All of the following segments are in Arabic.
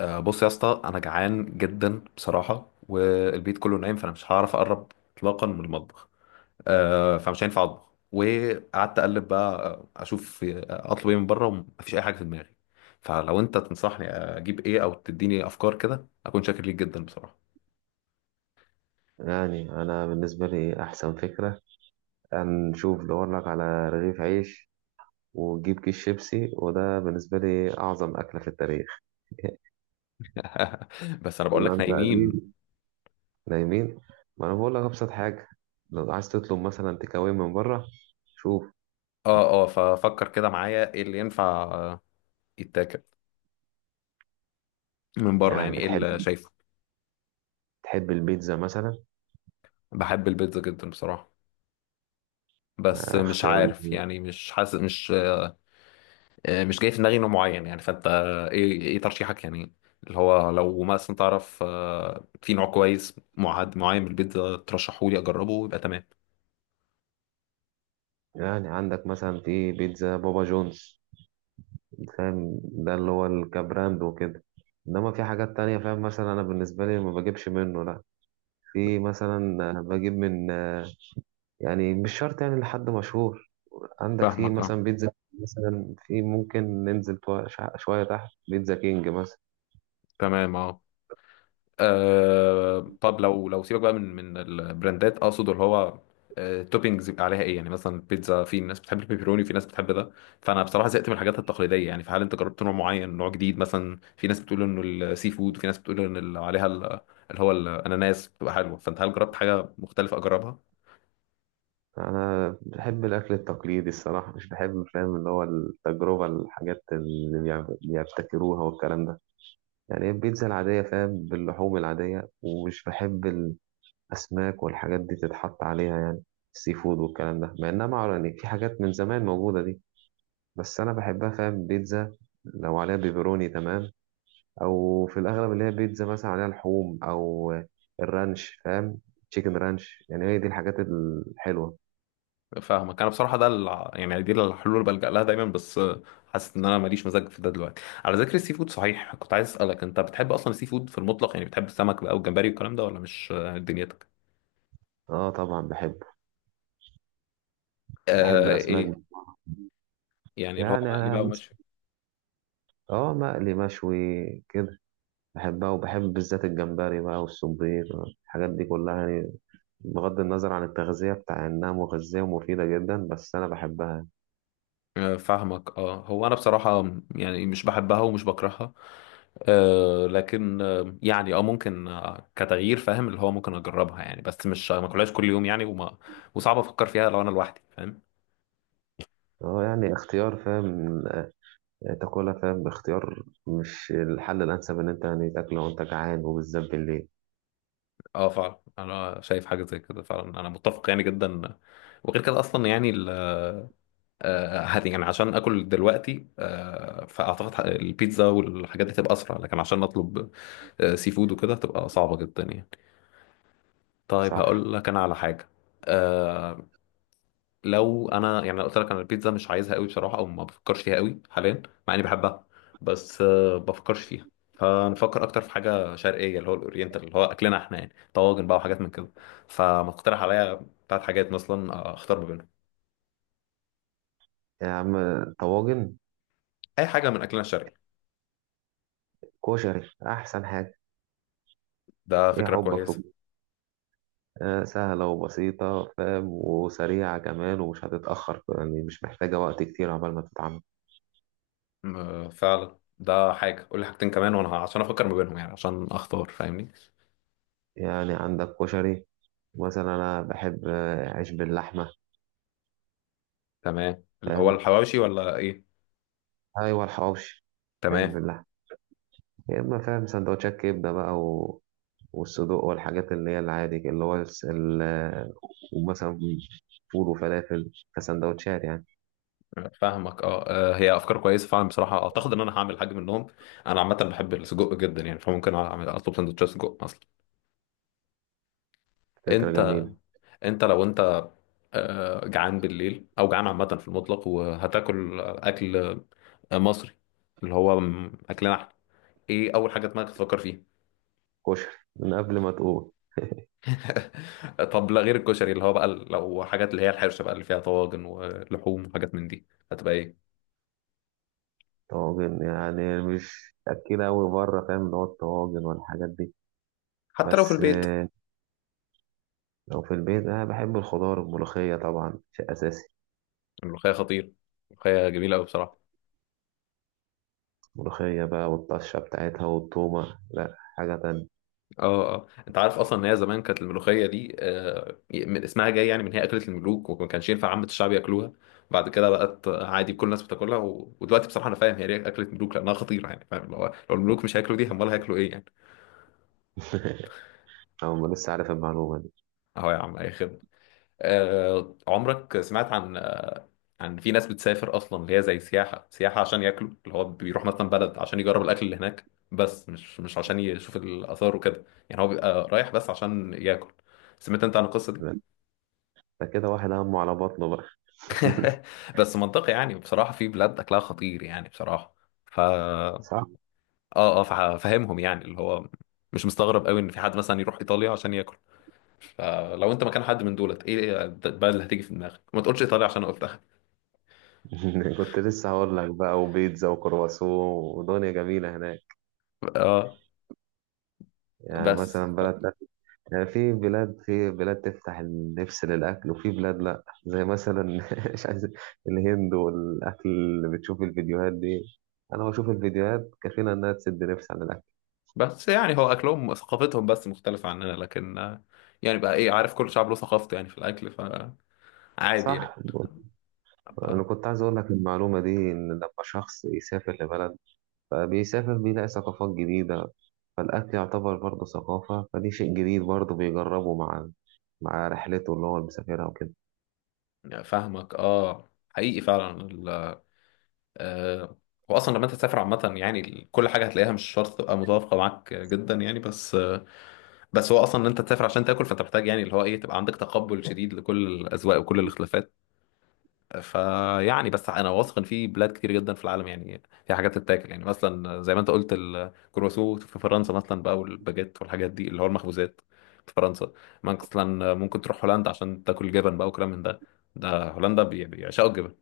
بص يا اسطى انا جعان جدا بصراحه، والبيت كله نايم، فانا مش هعرف اقرب اطلاقا من المطبخ. فمش هينفع اطبخ. وقعدت اقلب بقى اشوف اطلب ايه من بره، ومفيش اي حاجه في دماغي. فلو انت تنصحني اجيب ايه او تديني افكار كده، اكون شاكر ليك جدا بصراحه. يعني أنا بالنسبة لي أحسن فكرة أن نشوف دور لك على رغيف عيش، وتجيب كيس شيبسي. وده بالنسبة لي أعظم أكلة في التاريخ. بس انا بقول إلا لك أنت نايمين. قديم. نايمين. ما أنا بقول لك أبسط حاجة، لو عايز تطلب مثلا تيك أواي من بره. شوف، اه اه، ففكر كده معايا ايه اللي ينفع يتاكل من بره، يعني يعني ايه اللي بتحب شايفه؟ تحب البيتزا مثلا؟ بحب البيتزا جدا بصراحه، بس مش اختيار عارف جميل. يعني، مش حاسس، مش جاي في دماغي نوع معين يعني. فانت ايه ايه ترشيحك يعني؟ اللي هو لو مثلا تعرف في نوع كويس معد معين من البيتزا ترشحه لي اجربه، يبقى تمام. يعني عندك مثلا في بيتزا بابا جونز، فاهم؟ ده اللي هو الكبراند وكده. انما في حاجات تانية فاهم، مثلا انا بالنسبة لي ما بجيبش منه، لا. في مثلا بجيب من، يعني مش شرط يعني لحد مشهور. عندك في فاهمك اه. مثلا بيتزا، مثلا في ممكن ننزل شوية تحت بيتزا كينج مثلا. تمام اه. آه، طب لو لو سيبك بقى من البراندات، اقصد اللي هو آه، توبينجز يبقى عليها ايه يعني؟ مثلا البيتزا في ناس بتحب البيبروني، في ناس بتحب ده. فانا بصراحه زهقت من الحاجات التقليديه يعني. فهل انت جربت نوع معين، نوع جديد؟ مثلا في ناس بتقول انه السي فود، وفي ناس بتقول ان ال- عليها ال- اللي هو الاناناس بتبقى حلوه. فانت هل جربت حاجه مختلفه اجربها؟ أنا بحب الأكل التقليدي الصراحة، مش بحب فاهم اللي هو التجربة، الحاجات اللي بيبتكروها والكلام ده. يعني البيتزا العادية فاهم، باللحوم العادية، ومش بحب الأسماك والحاجات دي تتحط عليها يعني، السي فود والكلام ده. مع إنها معروفة، يعني في حاجات من زمان موجودة دي. بس أنا بحبها فاهم، بيتزا لو عليها بيبروني تمام، او في الاغلب اللي هي بيتزا مثلا عليها لحوم، او الرانش فاهم، تشيكن رانش. يعني هي دي الحاجات الحلوه. فاهمك. انا بصراحه ده الع- يعني دي الحلول اللي بلجأ لها دايما، بس حاسس ان انا ماليش مزاج في ده دلوقتي. على ذكر السي فود، صحيح كنت عايز اسالك، انت بتحب اصلا السي فود في المطلق؟ يعني بتحب السمك بقى والجمبري والكلام ده، ولا مش دنيتك؟ اه طبعا بحب آه الاسماك. ايه. يعني اللي هو يعني مقلي انا بقى ومشوي؟ اه مقلي مشوي كده. بحبها، وبحب بالذات الجمبري بقى والسبيط، الحاجات دي كلها يعني. بغض النظر عن التغذية بتاع انها مغذية ومفيدة جدا، بس انا بحبها. فاهمك اه. هو انا بصراحه يعني مش بحبها ومش بكرهها. آه، لكن آه يعني اه ممكن آه كتغيير، فاهم اللي هو، ممكن اجربها يعني، بس مش ما اكلهاش كل يوم يعني. وما وصعب افكر فيها لو انا لوحدي، فاهم؟ اه يعني اختيار فاهم، تاكلها. فاهم اختيار مش الحل الانسب ان انت يعني تاكله وانت جعان، وبالذات بالليل. اه فعلا، انا شايف حاجه زي كده فعلا، انا متفق يعني جدا. وغير كده اصلا يعني ال هت- يعني عشان اكل دلوقتي، فاعتقد ح- البيتزا والحاجات دي تبقى اسرع. لكن عشان اطلب سي فود وكده، تبقى صعبه جدا يعني. طيب صح. هقول لك انا على حاجه. آه، لو انا يعني، لو قلت لك انا البيتزا مش عايزها قوي بصراحه، او ما بفكرش فيها قوي حاليا، مع اني بحبها، بس بفكرش فيها. فنفكر اكتر في حاجه شرقيه، اللي هو الاورينتال، اللي هو اكلنا احنا يعني، طواجن بقى وحاجات من كده. فما تقترح عليا ثلاث حاجات مثلا اختار ما بينهم؟ يا عم طواجن، اي حاجه من اكلنا الشرقي. كشري أحسن حاجة. ده إيه فكره حبك في؟ كويسه. آه سهلة وبسيطة فاهم، وسريعة كمان، ومش هتتأخر يعني، مش محتاجة وقت كتير عبال ما تتعمل. م- فعلا ده حاجه. قول لي حاجتين كمان وانا ه- عشان افكر ما بينهم يعني، عشان اختار، فاهمني؟ يعني عندك كشري، مثلا أنا بحب عيش باللحمة. تمام، اللي هو الحواوشي ولا ايه؟ أيوة الحواوشي. عيش تمام. باللحمة، يا إما فاهم سندوتشات كبدة بقى والصدوق والحاجات اللي هي العادي اللي هو ومثلا فول وفلافل كسندوتشات يعني. فاهمك اه. هي افكار كويسه فعلا بصراحه، اعتقد ان انا هعمل حاجه منهم. انا عامه بحب السجق جدا يعني، فممكن اعمل اطلب سندوتشات سجق اصلا. فكرة انت، جميلة. انت لو انت جعان بالليل، او جعان عامه في المطلق، وهتاكل اكل مصري، اللي هو م- اكلنا احنا، ايه اول حاجه دماغك تفكر فيها؟ كشري، من قبل ما تقول. طب لا، غير الكشري، اللي هو بقى ال- لو حاجات اللي هي الحرشه بقى، اللي فيها طواجن ولحوم وحاجات من دي، هتبقى ايه؟ طواجن يعني مش أكيد أوي بره، فاهم اللي هو الطواجن والحاجات دي. حتى لو في بس البيت. لو في البيت أنا بحب الخضار، الملوخية طبعا شيء أساسي. الملوخيه خطير. الملوخيه جميله قوي بصراحه. ملوخية بقى والطشة بتاعتها والتومة، لأ حاجة تانية. اه اه، انت عارف اصلا ان هي زمان كانت الملوخيه دي آه، من اسمها جاي يعني، من هي اكله الملوك، وما كانش ينفع عامه الشعب ياكلوها؟ بعد كده بقت عادي كل الناس بتاكلها، و... ودلوقتي بصراحه انا فاهم هي ليه اكله ملوك، لانها خطيره يعني. فاهم، لو الملوك مش هياكلوا دي، امال هياكلوا ايه يعني؟ أو ما لسه عارف المعلومة دي. اهو يا عم، اي خدمه. آه، عمرك سمعت عن، عن في ناس بتسافر اصلا اللي هي زي سياحه، سياحه عشان ياكلوا؟ اللي هو بيروح مثلا بلد عشان يجرب الاكل اللي هناك، بس مش مش عشان يشوف الاثار وكده. يعني هو بيبقى رايح بس عشان ياكل. سمعت انت عن القصه دي؟ ده كده واحد همه على بطنه بقى. بس منطقي يعني، بصراحة في بلاد أكلها خطير يعني بصراحة. فا صح. آه آه، فا- فاهمهم يعني، اللي هو مش مستغرب قوي إن في حد مثلا يروح إيطاليا عشان ياكل. فلو أنت مكان حد من دولت، إيه البلد اللي هتيجي في دماغك؟ ما تقولش إيطاليا عشان أنا قلتها. كنت لسه هقول لك بقى، وبيتزا وكرواسون، ودنيا جميلة هناك. آه. يعني بس، مثلا بلد، يعني في بلاد تفتح النفس للأكل، وفي بلاد لأ، زي مثلا مش عايز الهند، والأكل اللي بتشوف الفيديوهات دي. أنا بشوف الفيديوهات كفيلة إنها تسد نفس عن الأكل. بس يعني هو أكلهم، ثقافتهم بس مختلفة عننا، لكن يعني بقى إيه، عارف، كل شعب له ثقافته يعني في الأكل، فعادي يعني. صح. أنا آه، كنت عايز أقول لك المعلومة دي، إن لما شخص يسافر لبلد فبيسافر بيلاقي ثقافات جديدة، فالأكل يعتبر برضه ثقافة، فدي شيء جديد برضه بيجربه مع رحلته اللي هو مسافرها وكده. فاهمك آه، حقيقي فعلا. آه، واصلا لما انت تسافر عامه يعني، ال- كل حاجه هتلاقيها مش شرط تبقى متوافقه معاك جدا يعني. بس بس هو اصلا ان انت تسافر عشان تاكل، فانت محتاج يعني اللي هو ايه، تبقى عندك تقبل شديد لكل الاذواق وكل الاختلافات. فيعني، بس انا واثق ان في بلاد كتير جدا في العالم يعني، في حاجات تتاكل. يعني مثلا زي ما انت قلت الكرواسو في فرنسا مثلا بقى، والباجيت والحاجات دي اللي هو المخبوزات في فرنسا. مثلا ممكن تروح هولندا عشان تاكل جبن بقى وكلام من ده. ده هولندا بي- بيعشقوا الجبن،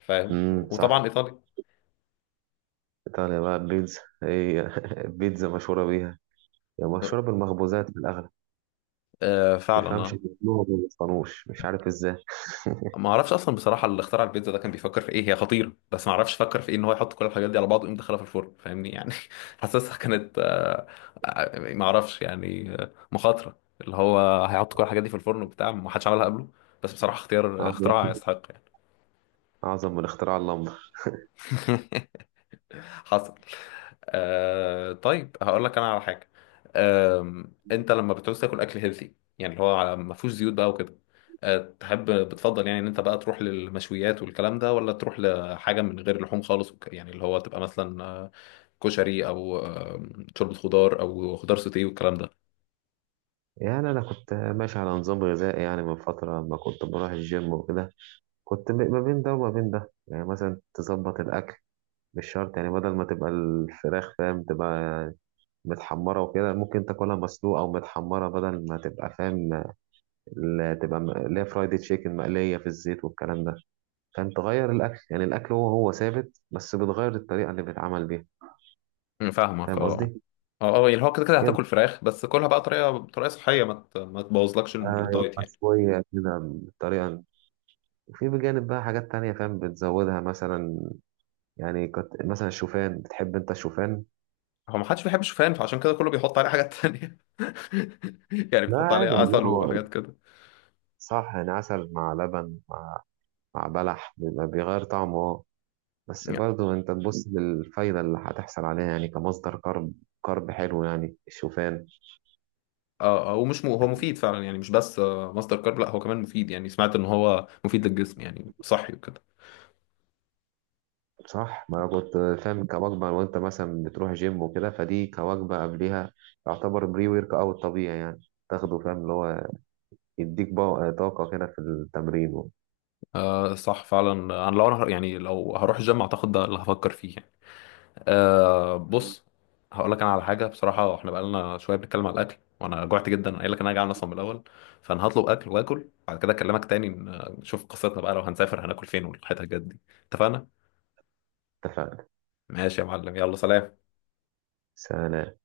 فاهم؟ صح. وطبعا ايطاليا. إيطاليا بقى البيتزا هي البيتزا مشهورة بيها، يعني مشروب المخبوزات في الأغلب. فعلا تفهمش اه. بيعملوها وما بيصنعوش، مش عارف إزاي. ما اعرفش اصلا بصراحه اللي اخترع البيتزا ده كان بيفكر في ايه. هي خطيره، بس ما اعرفش فكر في ايه ان هو يحط كل الحاجات دي على بعض ويقوم دخلها في الفرن، فاهمني يعني؟ حاسسها كانت ما اعرفش يعني، مخاطره اللي هو هيحط كل الحاجات دي في الفرن وبتاع، ما حدش عملها قبله. بس بصراحه اختيار، أعظم. اختراع يستحق أعظم من اختراع اللمبة. يعني. حصل. آه، طيب هقول لك انا على حاجه. آه، انت لما بتعوز تاكل اكل هيلثي يعني، اللي هو على- ما فيهوش زيوت بقى وكده، آه، تحب بتفضل يعني ان انت بقى تروح للمشويات والكلام ده، ولا تروح لحاجه من غير لحوم خالص وك- يعني اللي هو تبقى مثلا كشري، او شوربه خضار، او خضار سوتيه والكلام ده؟ يعني أنا كنت ماشي على نظام غذائي يعني من فترة لما كنت بروح الجيم وكده. كنت ما بين ده وما بين ده. يعني مثلا تظبط الأكل، مش شرط يعني بدل ما تبقى الفراخ فاهم تبقى متحمرة وكده، ممكن تاكلها مسلوقة أو متحمرة، بدل ما تبقى فاهم تبقى اللي هي فرايد تشيكن مقلية في الزيت والكلام ده. فاهم تغير الأكل، يعني الأكل هو هو ثابت، بس بتغير الطريقة اللي بيتعمل بيها. فاهمك فاهم اه. قصدي؟ اه اه، يعني هو كده كده كده هتاكل فراخ، بس كلها بقى طريقه صحيه، ما ت- ما تبوظلكش الدايت يبقى يعني. شوية كده بطريقة، وفي بجانب بقى حاجات تانية فاهم بتزودها، مثلا يعني مثلا الشوفان، بتحب انت الشوفان؟ هو ما حدش بيحب الشوفان، فعشان كده كله بيحط عليه حاجات تانية. يعني لا بيحط عليه عادي والله، عسل هو وحاجات كده صح، يعني عسل مع لبن، مع بلح، بيبقى بيغير طعمه اه. بس يعني. برضه انت تبص للفايدة اللي هتحصل عليها، يعني كمصدر كرب. كرب حلو يعني الشوفان. اه، ومش م... هو مفيد فعلا يعني، مش بس مصدر كارب، لا هو كمان مفيد يعني. سمعت ان هو مفيد للجسم يعني، صحي وكده. صح، ما انا كنت فاهم كوجبة، وانت مثلا بتروح جيم وكده، فدي كوجبة قبليها. يعتبر بري ورك اوت طبيعي يعني، تاخده فاهم اللي هو يديك بقى طاقة كده في التمرين. آه صح فعلا. انا لو انا ه- يعني لو هروح الجيم، اعتقد ده اللي هفكر فيه يعني. آه بص، هقول لك انا على حاجه بصراحه. احنا بقالنا شويه بنتكلم على الاكل وانا جوعت جدا، أنا قايل لك انا جعان اصلا من الاول. فانا هطلب اكل، واكل بعد كده اكلمك تاني ن- نشوف قصتنا بقى، لو هنسافر هناكل فين، والحته الجد دي. اتفقنا؟ اتفقنا. ماشي يا معلم، يلا سلام. سلام.